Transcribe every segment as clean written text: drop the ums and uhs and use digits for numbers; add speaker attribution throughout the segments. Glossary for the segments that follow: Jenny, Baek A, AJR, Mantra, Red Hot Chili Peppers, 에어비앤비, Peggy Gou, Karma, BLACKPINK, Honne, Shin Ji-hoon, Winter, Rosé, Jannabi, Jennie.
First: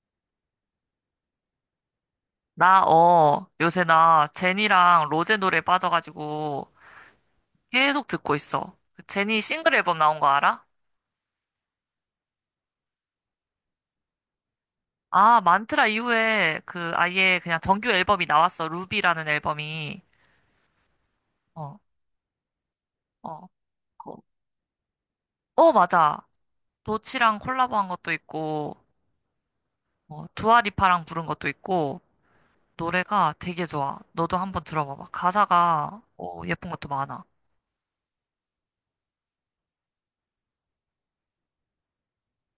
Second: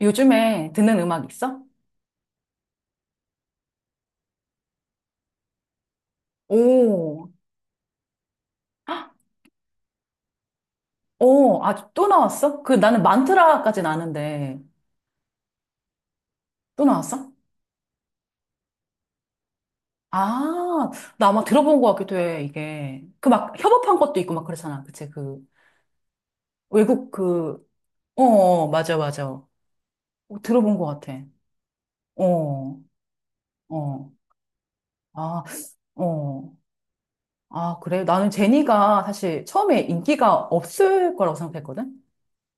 Speaker 1: 요즘에 듣는 음악 있어?
Speaker 2: 요새 나 제니랑 로제 노래 빠져가지고
Speaker 1: 오.
Speaker 2: 계속 듣고 있어.
Speaker 1: 헉.
Speaker 2: 그 제니 싱글 앨범 나온 거 알아?
Speaker 1: 오, 아, 또 나왔어? 그 나는 만트라까진 아는데,
Speaker 2: 아, 만트라 이후에
Speaker 1: 또
Speaker 2: 그
Speaker 1: 나왔어?
Speaker 2: 아예 그냥 정규 앨범이 나왔어. 루비라는 앨범이.
Speaker 1: 아, 나 아마
Speaker 2: 어,
Speaker 1: 들어본 것 같기도 해, 이게. 그
Speaker 2: 어.
Speaker 1: 막 협업한 것도
Speaker 2: 그-
Speaker 1: 있고 막 그렇잖아. 그치, 그,
Speaker 2: 어, 맞아.
Speaker 1: 외국
Speaker 2: 도치랑
Speaker 1: 그,
Speaker 2: 콜라보한 것도
Speaker 1: 어, 어, 어,
Speaker 2: 있고,
Speaker 1: 맞아, 맞아.
Speaker 2: 어,
Speaker 1: 어, 들어본 것
Speaker 2: 두아리파랑
Speaker 1: 같아.
Speaker 2: 부른 것도 있고,
Speaker 1: 어.
Speaker 2: 노래가 되게 좋아.
Speaker 1: 어.
Speaker 2: 너도 한번 들어봐봐.
Speaker 1: 아.
Speaker 2: 가사가,
Speaker 1: 어.
Speaker 2: 예쁜 것도 많아.
Speaker 1: 아, 그래. 나는 제니가 사실 처음에 인기가 없을 거라고 생각했거든?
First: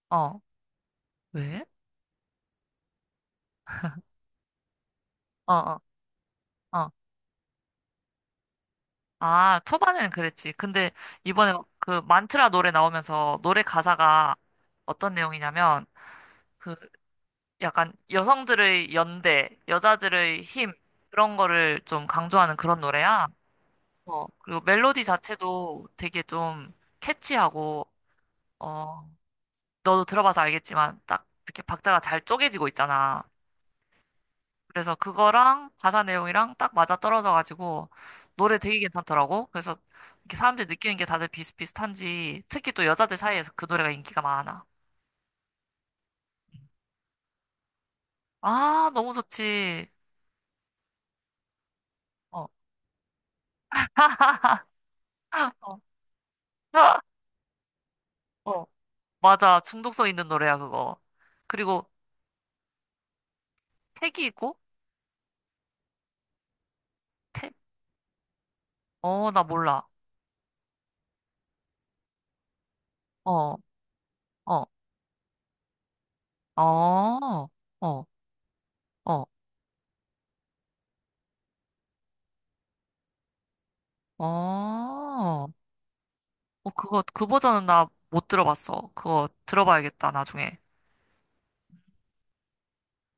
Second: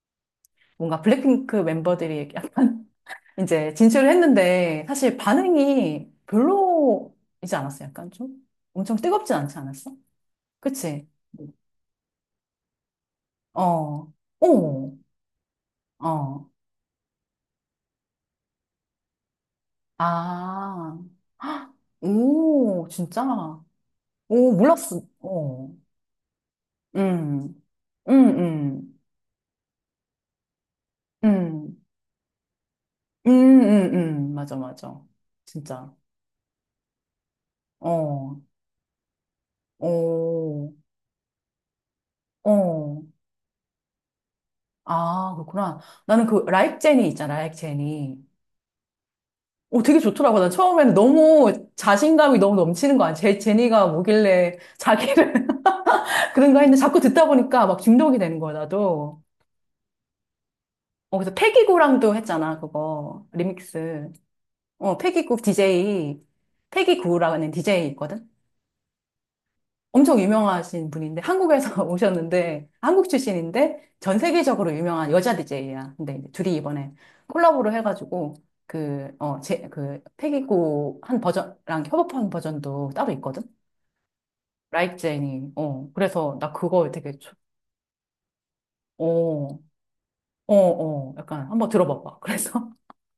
Speaker 2: 어,
Speaker 1: 뭔가 블랙핑크
Speaker 2: 왜?
Speaker 1: 멤버들이 이제 진출을 했는데 사실
Speaker 2: 어, 어,
Speaker 1: 반응이
Speaker 2: 어.
Speaker 1: 별로이지 않았어? 약간 좀? 엄청 뜨겁지 않지
Speaker 2: 아,
Speaker 1: 않았어?
Speaker 2: 초반에는 그랬지. 근데
Speaker 1: 그치?
Speaker 2: 이번에 막그 만트라 노래 나오면서 노래
Speaker 1: 어.
Speaker 2: 가사가
Speaker 1: 오.
Speaker 2: 어떤 내용이냐면
Speaker 1: 어.
Speaker 2: 그 약간 여성들의 연대, 여자들의 힘
Speaker 1: 아.
Speaker 2: 그런
Speaker 1: 헉.
Speaker 2: 거를 좀 강조하는 그런
Speaker 1: 오, 진짜?
Speaker 2: 노래야. 어,
Speaker 1: 오,
Speaker 2: 그리고
Speaker 1: 몰랐어.
Speaker 2: 멜로디
Speaker 1: 어.
Speaker 2: 자체도 되게 좀
Speaker 1: 음,
Speaker 2: 캐치하고
Speaker 1: 음, 음,
Speaker 2: 어, 너도 들어봐서 알겠지만 딱 이렇게
Speaker 1: 음,
Speaker 2: 박자가 잘 쪼개지고 있잖아.
Speaker 1: 음, 음, 맞아,
Speaker 2: 그래서
Speaker 1: 맞아.
Speaker 2: 그거랑
Speaker 1: 진짜.
Speaker 2: 가사 내용이랑 딱 맞아떨어져가지고
Speaker 1: 어.
Speaker 2: 노래 되게 괜찮더라고. 그래서 이렇게 사람들이
Speaker 1: 오.
Speaker 2: 느끼는 게 다들 비슷비슷한지 특히 또
Speaker 1: 어.
Speaker 2: 여자들 사이에서 그 노래가 인기가 많아.
Speaker 1: 아, 그렇구나. 나는 그, 라이크 제니 있잖아, 라이크 제니.
Speaker 2: 아, 너무
Speaker 1: 오,
Speaker 2: 좋지.
Speaker 1: 되게 좋더라고. 난 처음에는 너무 자신감이
Speaker 2: 어. 어,
Speaker 1: 너무 넘치는 거야. 제, 제니가 뭐길래 자기를 그런가 했는데 자꾸 듣다 보니까 막 중독이 되는 거야,
Speaker 2: 어.
Speaker 1: 나도.
Speaker 2: 맞아. 중독성 있는 노래야, 그거.
Speaker 1: 어, 그래서
Speaker 2: 그리고
Speaker 1: 패기구랑도 했잖아, 그거. 리믹스.
Speaker 2: 택이 있고,
Speaker 1: 어, 패기구 DJ. 패기구라는
Speaker 2: 택?
Speaker 1: DJ 있거든?
Speaker 2: 어, 나 몰라.
Speaker 1: 엄청 유명하신 분인데, 한국에서 오셨는데, 한국
Speaker 2: 어,
Speaker 1: 출신인데, 전
Speaker 2: 어,
Speaker 1: 세계적으로 유명한 여자 DJ야. 근데 이제 둘이
Speaker 2: 어,
Speaker 1: 이번에
Speaker 2: 어,
Speaker 1: 콜라보를
Speaker 2: 어,
Speaker 1: 해가지고, 그, 어, 제, 그, 패기구 한 버전랑 협업한 버전도 따로 있거든? 라이크
Speaker 2: 어.
Speaker 1: 제니. 어. 그래서 나
Speaker 2: 어,
Speaker 1: 그거
Speaker 2: 그거,
Speaker 1: 되게
Speaker 2: 그
Speaker 1: 좋-
Speaker 2: 버전은 나 못 들어봤어. 그거
Speaker 1: 어.
Speaker 2: 들어봐야겠다,
Speaker 1: 어,
Speaker 2: 나중에.
Speaker 1: 어. 약간 한번 들어봐 봐. 그래서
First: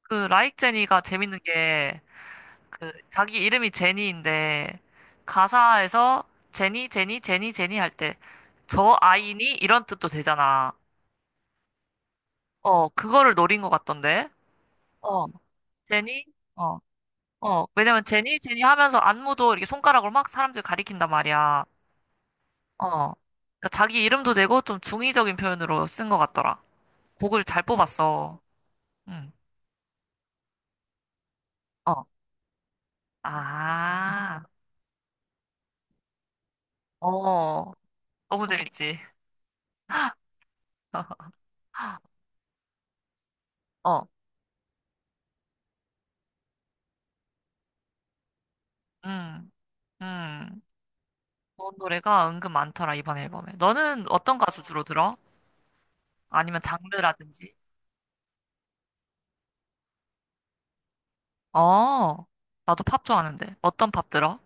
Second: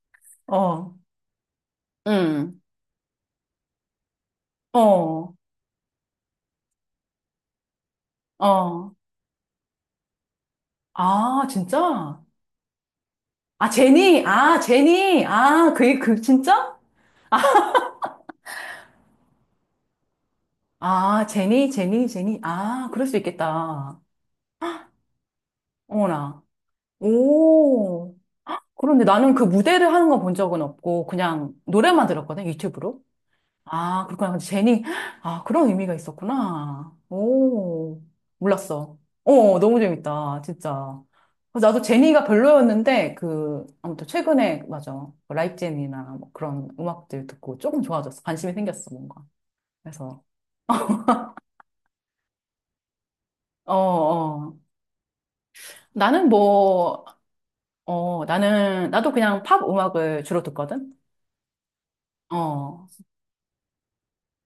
Speaker 2: 그 라이크
Speaker 1: 어.
Speaker 2: 제니가 재밌는 게
Speaker 1: 응.
Speaker 2: 그 자기 이름이 제니인데
Speaker 1: 어.
Speaker 2: 가사에서 제니 제니 제니 제니 할 때
Speaker 1: 어.
Speaker 2: 저 아이니 이런 뜻도 되잖아.
Speaker 1: 아, 진짜?
Speaker 2: 어, 그거를 노린
Speaker 1: 아,
Speaker 2: 것
Speaker 1: 제니.
Speaker 2: 같던데.
Speaker 1: 아, 제니.
Speaker 2: 어,
Speaker 1: 아, 그, 그,
Speaker 2: 제니.
Speaker 1: 진짜?
Speaker 2: 어. 어, 왜냐면 제니 제니 하면서 안무도 이렇게 손가락으로 막 사람들 가리킨단
Speaker 1: 아,
Speaker 2: 말이야.
Speaker 1: 제니, 제니, 제니. 아, 그럴
Speaker 2: 어,
Speaker 1: 수
Speaker 2: 그러니까
Speaker 1: 있겠다.
Speaker 2: 자기 이름도 되고 좀 중의적인 표현으로 쓴 것
Speaker 1: 어머나.
Speaker 2: 같더라. 곡을 잘
Speaker 1: 오.
Speaker 2: 뽑았어.
Speaker 1: 그런데
Speaker 2: 응.
Speaker 1: 나는 그 무대를 하는 건 본 적은 없고, 그냥
Speaker 2: 어.
Speaker 1: 노래만 들었거든, 유튜브로. 아, 그렇구나.
Speaker 2: 아.
Speaker 1: 근데 제니, 아, 그런 의미가 있었구나.
Speaker 2: 어.
Speaker 1: 오,
Speaker 2: 너무
Speaker 1: 몰랐어.
Speaker 2: 재밌지.
Speaker 1: 어, 너무 재밌다. 진짜. 그래서 나도 제니가 별로였는데, 그, 아무튼
Speaker 2: 어.
Speaker 1: 최근에, 맞아. 라이브제니나 뭐 그런 음악들 듣고 조금 좋아졌어. 관심이 생겼어, 뭔가.
Speaker 2: 응.
Speaker 1: 그래서,
Speaker 2: 음. 좋은 노래가 은근 많더라, 이번 앨범에.
Speaker 1: 어,
Speaker 2: 너는 어떤
Speaker 1: 어.
Speaker 2: 가수 주로 들어?
Speaker 1: 나는
Speaker 2: 아니면
Speaker 1: 뭐,
Speaker 2: 장르라든지?
Speaker 1: 어, 나도 그냥 팝 음악을 주로 듣거든?
Speaker 2: 어, 나도
Speaker 1: 어.
Speaker 2: 팝 좋아하는데. 어떤 팝 들어?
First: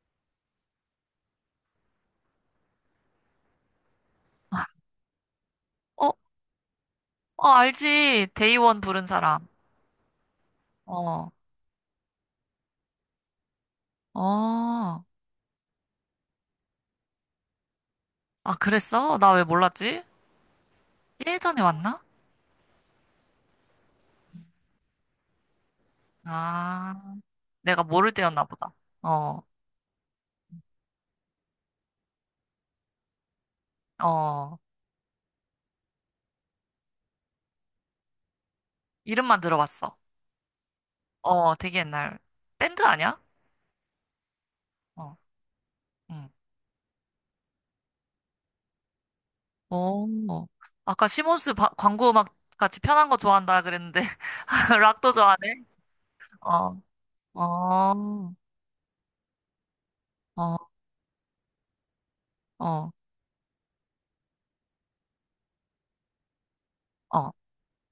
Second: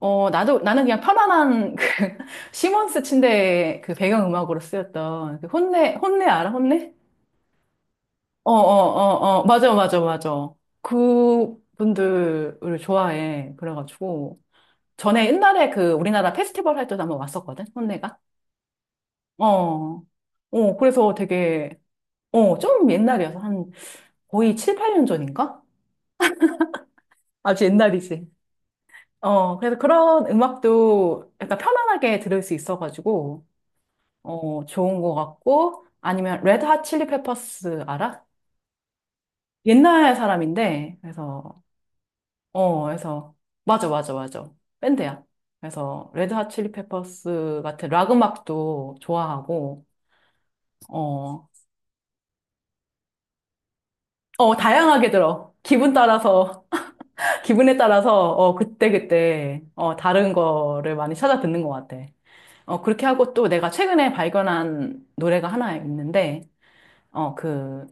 Speaker 1: 어, 나도, 나는 그냥 편안한 그, 시몬스 침대의 그 배경음악으로 쓰였던 그
Speaker 2: 어,
Speaker 1: 혼내 알아? 혼내?
Speaker 2: 어, 알지.
Speaker 1: 어, 어,
Speaker 2: 데이원 부른
Speaker 1: 어, 어,
Speaker 2: 사람.
Speaker 1: 맞아, 맞아, 맞아.
Speaker 2: 어,
Speaker 1: 그분들을 좋아해. 그래가지고.
Speaker 2: 어.
Speaker 1: 전에 옛날에 그 우리나라 페스티벌 할 때도 한번 왔었거든, 혼내가.
Speaker 2: 아, 그랬어? 나 왜
Speaker 1: 어,
Speaker 2: 몰랐지?
Speaker 1: 어, 그래서
Speaker 2: 예전에
Speaker 1: 되게,
Speaker 2: 왔나?
Speaker 1: 어, 좀 옛날이어서 한 거의 7, 8년 전인가?
Speaker 2: 아,
Speaker 1: 아주
Speaker 2: 내가 모를
Speaker 1: 옛날이지.
Speaker 2: 때였나 보다. 어,
Speaker 1: 어, 그래서 그런 음악도 약간 편안하게 들을 수 있어가지고,
Speaker 2: 어.
Speaker 1: 어, 좋은 것 같고, 아니면 레드 핫 칠리 페퍼스 알아?
Speaker 2: 이름만 들어봤어.
Speaker 1: 옛날 사람인데,
Speaker 2: 어,
Speaker 1: 그래서
Speaker 2: 되게 옛날. 밴드
Speaker 1: 어,
Speaker 2: 아니야?
Speaker 1: 그래서 맞아, 맞아, 맞아.
Speaker 2: 어,
Speaker 1: 밴드야. 그래서
Speaker 2: 응.
Speaker 1: 레드 핫 칠리 페퍼스 같은 락 음악도 좋아하고
Speaker 2: 어, 아까
Speaker 1: 어,
Speaker 2: 시몬스 광고 음악 같이 편한 거 좋아한다 그랬는데.
Speaker 1: 어, 다양하게
Speaker 2: 락도
Speaker 1: 들어.
Speaker 2: 좋아하네?
Speaker 1: 기분 따라서
Speaker 2: 어,
Speaker 1: 기분에
Speaker 2: 어,
Speaker 1: 따라서 어, 그때그때 어, 다른
Speaker 2: 어,
Speaker 1: 거를 많이 찾아 듣는 것 같아. 어,
Speaker 2: 어,
Speaker 1: 그렇게 하고 또 내가 최근에 발견한 노래가 하나 있는데
Speaker 2: 어.
Speaker 1: 어, 그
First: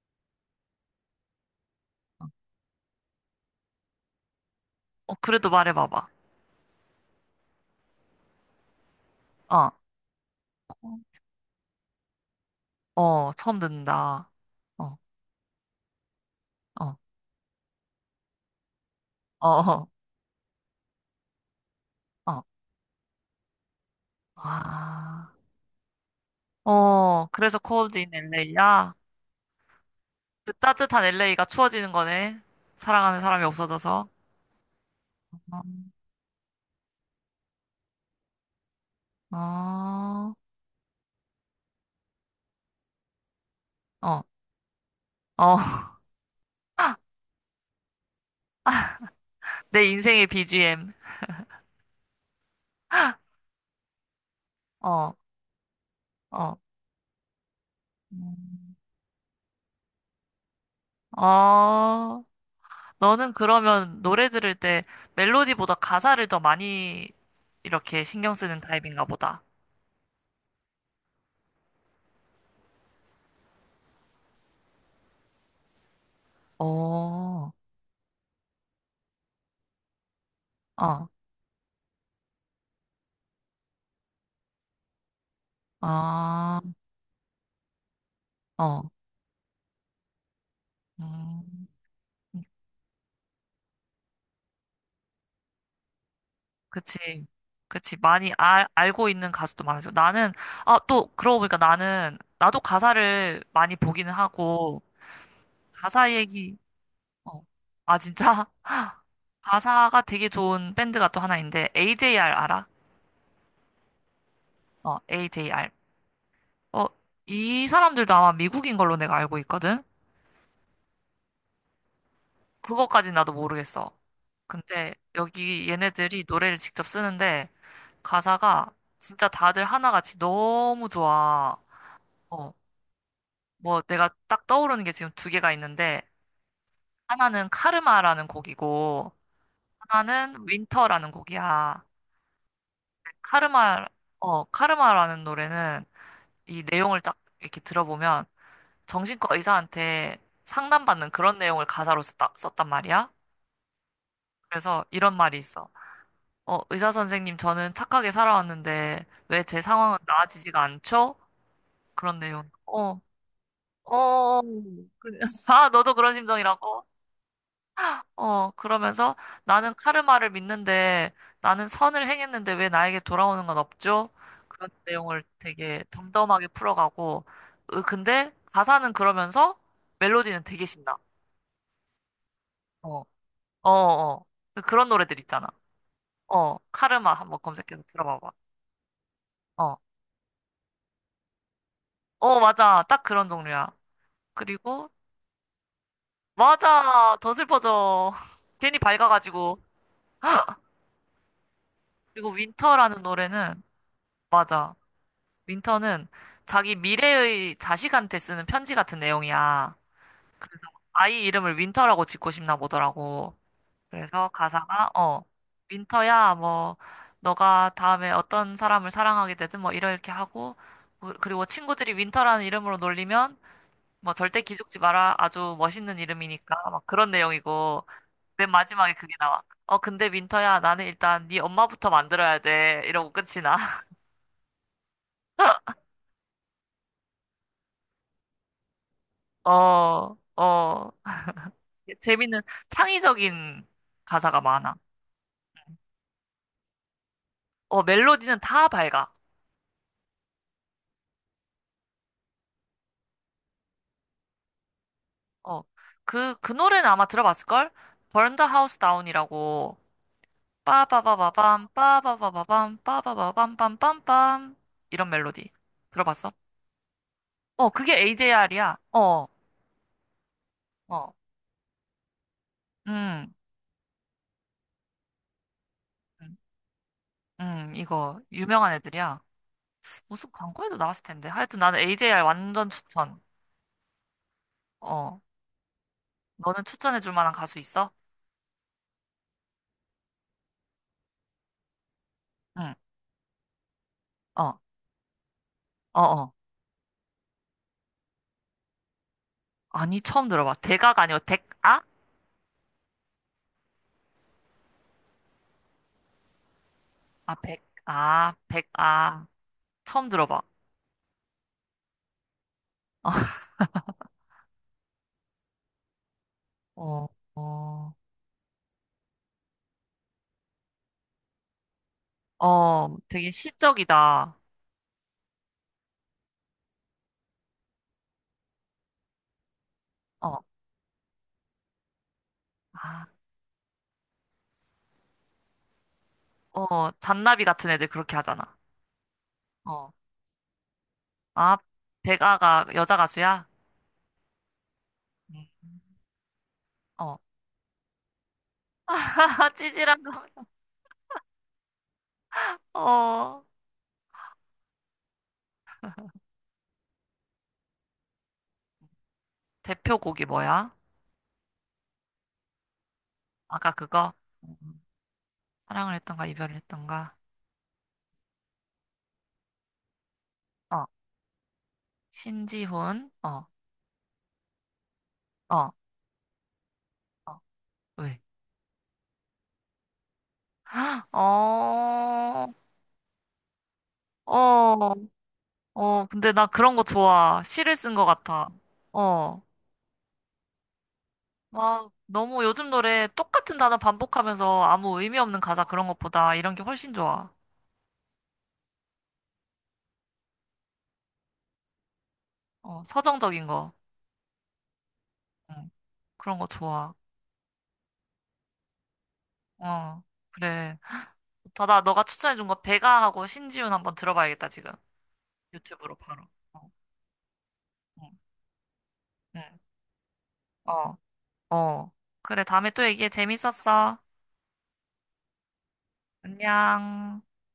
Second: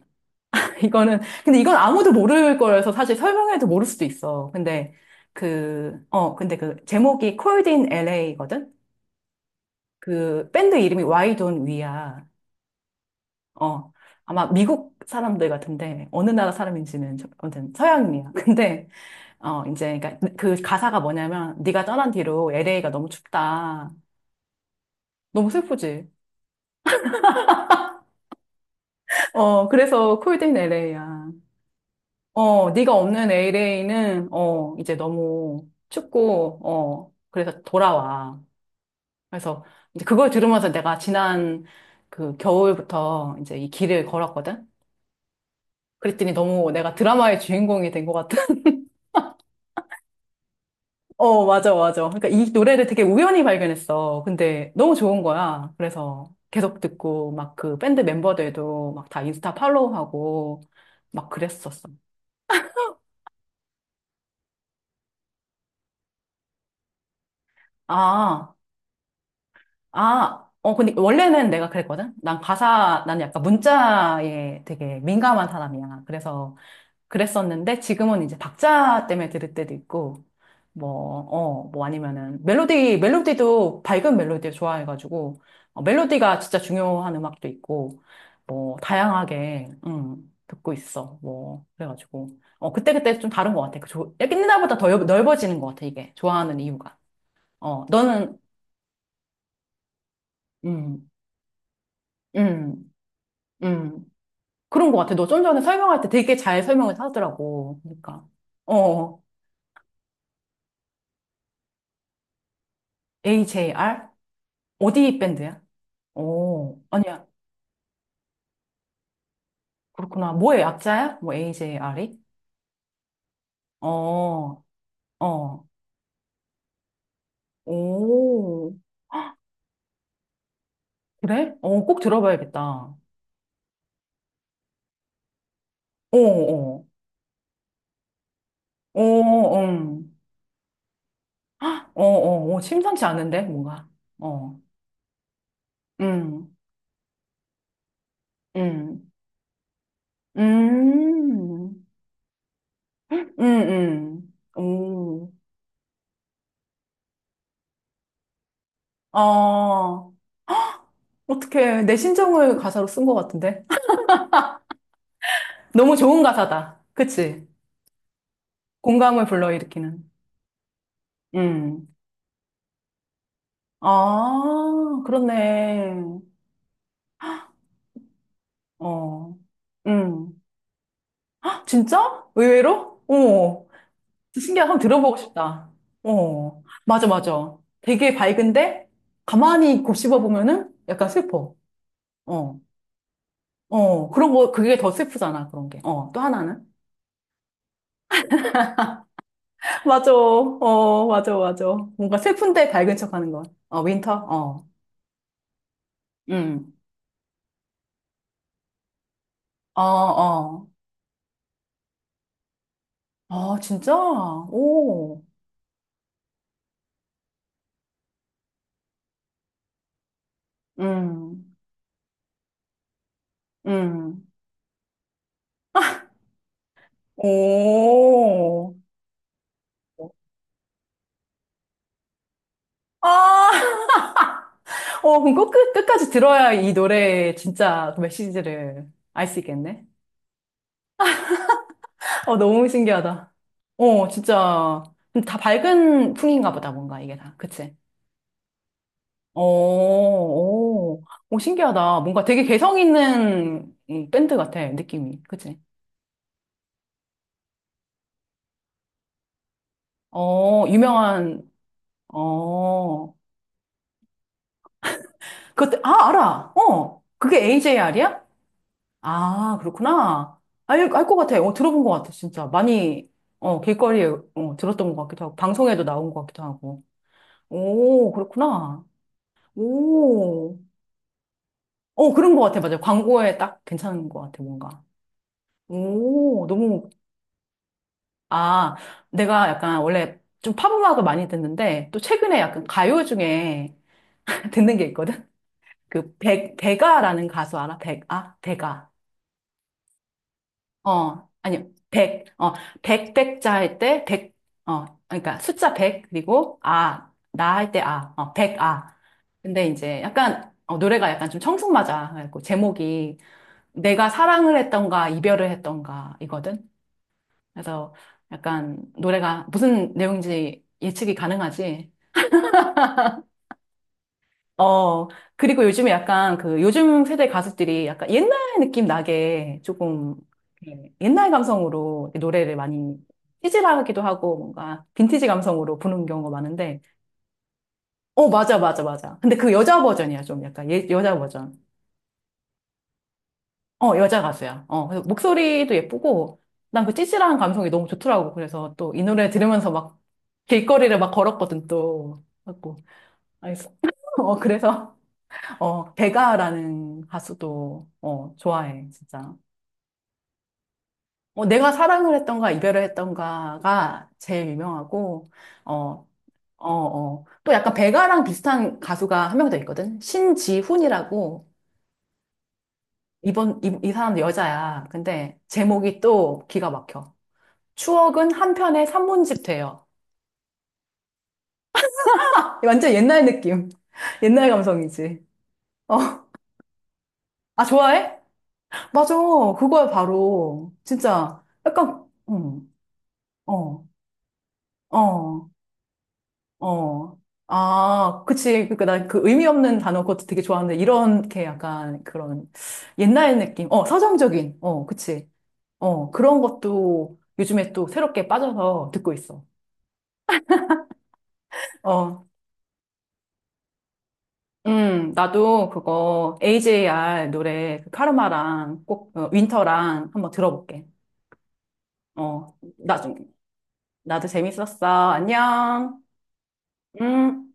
Speaker 1: 이거는 근데 이건 아무도 모를 거라서 사실 설명해도 모를 수도 있어. 근데
Speaker 2: 어, 그래도
Speaker 1: 그,
Speaker 2: 말해봐봐.
Speaker 1: 어, 근데 그 제목이 Cold in LA거든?
Speaker 2: 어,
Speaker 1: 그 밴드 이름이 Why Don't We야.
Speaker 2: 어, 처음
Speaker 1: 어.
Speaker 2: 듣는다.
Speaker 1: 아마 미국
Speaker 2: 어,
Speaker 1: 사람들 같은데 어느 나라
Speaker 2: 어,
Speaker 1: 사람인지는 저- 아무튼 서양인이야. 근데
Speaker 2: 어,
Speaker 1: 어
Speaker 2: 어,
Speaker 1: 이제 그러니까 그 가사가 뭐냐면 네가 떠난
Speaker 2: 어.
Speaker 1: 뒤로 LA가 너무 춥다.
Speaker 2: 아,
Speaker 1: 너무 슬프지.
Speaker 2: 어, 그래서 cold in LA야?
Speaker 1: 어 그래서
Speaker 2: 그
Speaker 1: 콜드인
Speaker 2: 따뜻한
Speaker 1: LA야.
Speaker 2: LA가 추워지는 거네.
Speaker 1: 어 네가
Speaker 2: 사랑하는
Speaker 1: 없는
Speaker 2: 사람이 없어져서.
Speaker 1: LA는 어 이제
Speaker 2: 어,
Speaker 1: 너무 춥고 어 그래서 돌아와. 그래서 이제 그걸
Speaker 2: 어,
Speaker 1: 들으면서 내가 지난 그 겨울부터 이제 이 길을
Speaker 2: 어,
Speaker 1: 걸었거든.
Speaker 2: 어.
Speaker 1: 그랬더니 너무 내가 드라마의 주인공이 된 것 같은.
Speaker 2: 내 인생의 BGM.
Speaker 1: 어, 맞아, 맞아. 그러니까 이 노래를 되게 우연히 발견했어. 근데 너무
Speaker 2: 어,
Speaker 1: 좋은 거야. 그래서
Speaker 2: 어,
Speaker 1: 계속 듣고 막 그 밴드
Speaker 2: 음,
Speaker 1: 멤버들도 막 다 인스타 팔로우하고 막 그랬었어.
Speaker 2: 어. 너는 그러면 노래 들을 때 멜로디보다 가사를 더 많이 이렇게 신경
Speaker 1: 아.
Speaker 2: 쓰는 타입인가 보다.
Speaker 1: 아. 어, 근데 원래는 내가 그랬거든? 난 약간 문자에 되게 민감한 사람이야. 그래서
Speaker 2: 어, 어,
Speaker 1: 그랬었는데 지금은 이제 박자 때문에 들을 때도 있고 뭐, 어, 뭐 아니면은 멜로디도 밝은 멜로디를 좋아해가지고 어, 멜로디가 진짜
Speaker 2: 아,
Speaker 1: 중요한 음악도 있고 뭐
Speaker 2: 어,
Speaker 1: 다양하게 듣고 있어. 뭐
Speaker 2: 음,
Speaker 1: 그래가지고 어, 그때그때 좀 다른 것 같아. 그 조, 옛날보다 더 넓- 넓어지는 것 같아 이게 좋아하는 이유가.
Speaker 2: 그치.
Speaker 1: 어,
Speaker 2: 그치. 많이
Speaker 1: 너는
Speaker 2: 알고 있는 가수도 많아져. 나는, 아, 또,
Speaker 1: 음,
Speaker 2: 그러고 보니까 나도
Speaker 1: 음,
Speaker 2: 가사를 많이
Speaker 1: 음
Speaker 2: 보기는 하고,
Speaker 1: 그런 것 같아. 너 좀 전에 설명할 때
Speaker 2: 가사
Speaker 1: 되게
Speaker 2: 얘기,
Speaker 1: 잘 설명을
Speaker 2: 어,
Speaker 1: 하더라고.
Speaker 2: 아,
Speaker 1: 그러니까
Speaker 2: 진짜?
Speaker 1: 어,
Speaker 2: 가사가 되게 좋은 밴드가 또 하나 있는데, AJR 알아?
Speaker 1: AJR?
Speaker 2: 어,
Speaker 1: 어디 밴드야?
Speaker 2: AJR.
Speaker 1: 오,
Speaker 2: 어,
Speaker 1: 아니야.
Speaker 2: 이 사람들도 아마 미국인 걸로 내가 알고 있거든?
Speaker 1: 그렇구나. 뭐의 약자야? 뭐 AJR이?
Speaker 2: 그거까지 나도 모르겠어.
Speaker 1: 어,
Speaker 2: 근데
Speaker 1: 어,
Speaker 2: 여기 얘네들이 노래를 직접 쓰는데 가사가
Speaker 1: 오,
Speaker 2: 진짜 다들 하나같이 너무
Speaker 1: 그래?
Speaker 2: 좋아.
Speaker 1: 어, 꼭
Speaker 2: 어,
Speaker 1: 들어봐야겠다. 어,
Speaker 2: 뭐 내가 딱 떠오르는 게 지금 두 개가 있는데
Speaker 1: 어,
Speaker 2: 하나는 카르마라는
Speaker 1: 어,
Speaker 2: 곡이고
Speaker 1: 어,
Speaker 2: 하나는 윈터라는 곡이야.
Speaker 1: 어, 어, 어, 심상치 않은데,
Speaker 2: 카르마,
Speaker 1: 뭔가.
Speaker 2: 어,
Speaker 1: 어,
Speaker 2: 카르마라는 노래는
Speaker 1: 음,
Speaker 2: 이 내용을 딱 이렇게 들어보면
Speaker 1: 음,
Speaker 2: 정신과 의사한테 상담받는 그런 내용을
Speaker 1: 음,
Speaker 2: 가사로 썼단 말이야. 그래서 이런
Speaker 1: 오,
Speaker 2: 말이 있어. 의사 선생님, 저는 착하게 살아왔는데 왜 제
Speaker 1: 아,
Speaker 2: 상황은 나아지지가 않죠?
Speaker 1: 어떡해. 내
Speaker 2: 그런 내용.
Speaker 1: 심정을 가사로
Speaker 2: 어,
Speaker 1: 쓴 것 같은데?
Speaker 2: 어, 어. 그- 아, 너도
Speaker 1: 너무
Speaker 2: 그런
Speaker 1: 좋은 가사다.
Speaker 2: 심정이라고?
Speaker 1: 그치?
Speaker 2: 어, 그러면서
Speaker 1: 공감을
Speaker 2: 나는
Speaker 1: 불러일으키는.
Speaker 2: 카르마를 믿는데 나는
Speaker 1: 음.
Speaker 2: 선을 행했는데 왜 나에게 돌아오는 건 없죠?
Speaker 1: 아,
Speaker 2: 그런 내용을 되게
Speaker 1: 그렇네.
Speaker 2: 덤덤하게 풀어가고, 으, 근데 가사는
Speaker 1: 어.
Speaker 2: 그러면서
Speaker 1: 음.
Speaker 2: 멜로디는 되게 신나.
Speaker 1: 아, 진짜?
Speaker 2: 어,
Speaker 1: 의외로? 어,
Speaker 2: 어, 어. 그
Speaker 1: 신기하다. 한번
Speaker 2: 그런
Speaker 1: 들어보고
Speaker 2: 노래들 있잖아.
Speaker 1: 싶다.
Speaker 2: 어,
Speaker 1: 어, 맞아,
Speaker 2: 카르마 한번
Speaker 1: 맞아.
Speaker 2: 검색해서
Speaker 1: 되게
Speaker 2: 들어봐봐.
Speaker 1: 밝은데,
Speaker 2: 어.
Speaker 1: 가만히 곱씹어 보면은 약간 슬퍼.
Speaker 2: 어,
Speaker 1: 어,
Speaker 2: 맞아. 딱 그런 종류야.
Speaker 1: 어, 그런 거, 그게
Speaker 2: 그리고,
Speaker 1: 더 슬프잖아, 그런 게. 어, 또 하나는?
Speaker 2: 맞아. 더 슬퍼져. 괜히 밝아가지고.
Speaker 1: 맞아. 어, 맞아, 맞아. 뭔가
Speaker 2: 그리고
Speaker 1: 슬픈데 밝은
Speaker 2: 윈터라는
Speaker 1: 척 하는 거.
Speaker 2: 노래는,
Speaker 1: 어, 윈터? 어.
Speaker 2: 맞아. 윈터는
Speaker 1: 음.
Speaker 2: 자기 미래의 자식한테 쓰는 편지 같은 내용이야.
Speaker 1: 어,
Speaker 2: 그래서
Speaker 1: 어.
Speaker 2: 아이 이름을 윈터라고 짓고 싶나 보더라고.
Speaker 1: 아, 진짜?
Speaker 2: 그래서 가사가,
Speaker 1: 오.
Speaker 2: 윈터야, 뭐, 너가 다음에 어떤 사람을 사랑하게 되든 뭐 이렇게 하고, 그리고
Speaker 1: 음.
Speaker 2: 친구들이 윈터라는 이름으로 놀리면, 뭐
Speaker 1: 음.
Speaker 2: 절대 기죽지 마라. 아주 멋있는 이름이니까. 막 그런 내용이고. 맨
Speaker 1: 오.
Speaker 2: 마지막에 그게 나와. 어, 근데 윈터야, 나는 일단 네 엄마부터 만들어야 돼. 이러고 끝이 나.
Speaker 1: 아, 어, 그럼 꼭 끝까지 들어야 이 노래의 진짜 그 메시지를 알 수 있겠네.
Speaker 2: 어, 어.
Speaker 1: 어,
Speaker 2: 재밌는
Speaker 1: 너무 신기하다.
Speaker 2: 창의적인
Speaker 1: 어,
Speaker 2: 가사가 많아.
Speaker 1: 진짜. 근데 다 밝은 풍인가 보다, 뭔가 이게 다. 그치?
Speaker 2: 어, 멜로디는 다 밝아.
Speaker 1: 어. 오. 오, 신기하다. 뭔가 되게 개성 있는 이 밴드 같아, 느낌이. 그치?
Speaker 2: 어, 그 노래는 아마 들어봤을걸? Burn the House Down이라고.
Speaker 1: 어, 유명한,
Speaker 2: 빠바바바밤, 빠바바바밤,
Speaker 1: 어.
Speaker 2: 빠바바밤빰빰빰빰. 이런 멜로디.
Speaker 1: 그것, 아,
Speaker 2: 들어봤어?
Speaker 1: 알아. 어, 그게
Speaker 2: 어, 그게
Speaker 1: AJR이야?
Speaker 2: AJR이야. 어,
Speaker 1: 아, 그렇구나. 알
Speaker 2: 어.
Speaker 1: 것 같아. 어, 들어본 것 같아, 진짜. 많이,
Speaker 2: 음,
Speaker 1: 어, 길거리에, 어, 들었던 것 같기도 하고, 방송에도 나온 것
Speaker 2: 음,
Speaker 1: 같기도 하고. 오,
Speaker 2: 이거 유명한
Speaker 1: 그렇구나.
Speaker 2: 애들이야. 무슨
Speaker 1: 오.
Speaker 2: 광고에도 나왔을 텐데. 하여튼 나는
Speaker 1: 어,
Speaker 2: AJR
Speaker 1: 그런 것 같아.
Speaker 2: 완전
Speaker 1: 맞아.
Speaker 2: 추천.
Speaker 1: 광고에 딱 괜찮은 것 같아, 뭔가.
Speaker 2: 어.
Speaker 1: 오,
Speaker 2: 너는
Speaker 1: 너무,
Speaker 2: 추천해 줄 만한 가수 있어?
Speaker 1: 아, 내가 약간 원래 좀 팝음악을 많이 듣는데, 또 최근에 약간
Speaker 2: 응.
Speaker 1: 가요 중에
Speaker 2: 어.
Speaker 1: 듣는 게 있거든?
Speaker 2: 어,
Speaker 1: 그,
Speaker 2: 어.
Speaker 1: 백아라는 가수 알아? 백, 아, 백아.
Speaker 2: 아니, 처음 들어봐. 대가가 아니고
Speaker 1: 어,
Speaker 2: 백아?
Speaker 1: 아니요.
Speaker 2: 아,
Speaker 1: 100. 어, 100, 백자 할 때 백 어, 그러니까 숫자 100 그리고 아,
Speaker 2: 아,
Speaker 1: 나
Speaker 2: 백.
Speaker 1: 할 때 아. 어,
Speaker 2: 아,
Speaker 1: 100 아.
Speaker 2: 백아.
Speaker 1: 근데 이제
Speaker 2: 처음 들어봐.
Speaker 1: 약간 어, 노래가 약간 좀 청승맞아. 그래갖고 제목이 내가 사랑을 했던가 이별을 했던가 이거든.
Speaker 2: 어.
Speaker 1: 그래서
Speaker 2: 어.
Speaker 1: 약간 노래가 무슨 내용인지 예측이 가능하지.
Speaker 2: 어, 되게 시적이다.
Speaker 1: 어, 그리고 요즘에 약간 그 요즘 세대 가수들이 약간 옛날 느낌 나게 조금
Speaker 2: 어.
Speaker 1: 이렇게 옛날 감성으로 노래를 많이
Speaker 2: 아.
Speaker 1: 찌질하기도 하고 뭔가 빈티지 감성으로 부르는 경우가 많은데,
Speaker 2: 어, 잔나비 같은 애들 그렇게
Speaker 1: 어,
Speaker 2: 하잖아.
Speaker 1: 맞아, 맞아, 맞아. 근데 그 여자
Speaker 2: 어.
Speaker 1: 버전이야, 좀 약간. 예, 여자 버전.
Speaker 2: 아, 백아가 여자 가수야?
Speaker 1: 어, 여자 가수야. 어, 그래서
Speaker 2: 응.
Speaker 1: 목소리도 예쁘고, 난 그
Speaker 2: 어.
Speaker 1: 찌질한 감성이 너무 좋더라고. 그래서 또 이 노래 들으면서 막
Speaker 2: 찌질한 거. 하면서.
Speaker 1: 길거리를 막 걸었거든, 또. 갖고.
Speaker 2: 어.
Speaker 1: 알겠어. 어, 그래서. 어, 베가라는 가수도, 어, 좋아해, 진짜.
Speaker 2: 대표곡이 뭐야?
Speaker 1: 어, 내가 사랑을 했던가, 이별을
Speaker 2: 아까
Speaker 1: 했던가가
Speaker 2: 그거?
Speaker 1: 제일
Speaker 2: 음.
Speaker 1: 유명하고, 어,
Speaker 2: 사랑을 했던가 이별을
Speaker 1: 어,
Speaker 2: 했던가.
Speaker 1: 어. 또 약간 베가랑 비슷한 가수가 한 명 더 있거든?
Speaker 2: 어.
Speaker 1: 신지훈이라고,
Speaker 2: 신지훈. 어.
Speaker 1: 이 사람 여자야. 근데
Speaker 2: 어.
Speaker 1: 제목이 또 기가 막혀.
Speaker 2: 어. 왜?
Speaker 1: 추억은 한 편의 산문집 돼요.
Speaker 2: 어.
Speaker 1: 완전 옛날 느낌. 옛날
Speaker 2: 어.
Speaker 1: 감성이지.
Speaker 2: 어.
Speaker 1: 어,
Speaker 2: 근데 나 그런 거 좋아.
Speaker 1: 아,
Speaker 2: 시를 쓴 거
Speaker 1: 좋아해?
Speaker 2: 같아.
Speaker 1: 맞아.
Speaker 2: 어.
Speaker 1: 그거야, 바로. 진짜.
Speaker 2: 막
Speaker 1: 약간,
Speaker 2: 너무 요즘 노래 똑같은 단어
Speaker 1: 어.
Speaker 2: 반복하면서 아무 의미 없는
Speaker 1: 어,
Speaker 2: 가사 그런 것보다 이런 게 훨씬
Speaker 1: 어.
Speaker 2: 좋아.
Speaker 1: 아, 그치. 그니까 나 그 의미 없는 단어 그것도 되게 좋아하는데, 이렇게 약간 그런
Speaker 2: 어.
Speaker 1: 옛날
Speaker 2: 서정적인
Speaker 1: 느낌.
Speaker 2: 거.
Speaker 1: 어, 서정적인. 어, 그치.
Speaker 2: 응.
Speaker 1: 어, 그런
Speaker 2: 그런 거 좋아.
Speaker 1: 것도 요즘에 또 새롭게 빠져서 듣고 있어.
Speaker 2: 어. 그래. 다다 너가
Speaker 1: 어,
Speaker 2: 추천해준 거 배가하고 신지훈 한번 들어봐야겠다 지금.
Speaker 1: 나도
Speaker 2: 유튜브로 바로.
Speaker 1: 그거
Speaker 2: 어.
Speaker 1: AJR 노래 그
Speaker 2: 응.
Speaker 1: 카르마랑 꼭 어,
Speaker 2: 응.
Speaker 1: 윈터랑 한번 들어볼게.
Speaker 2: 어. 어. 그래,
Speaker 1: 어,
Speaker 2: 다음에 또 얘기해.
Speaker 1: 나중에.
Speaker 2: 재밌었어.
Speaker 1: 나도 재밌었어. 안녕.
Speaker 2: 안녕.
Speaker 1: 음.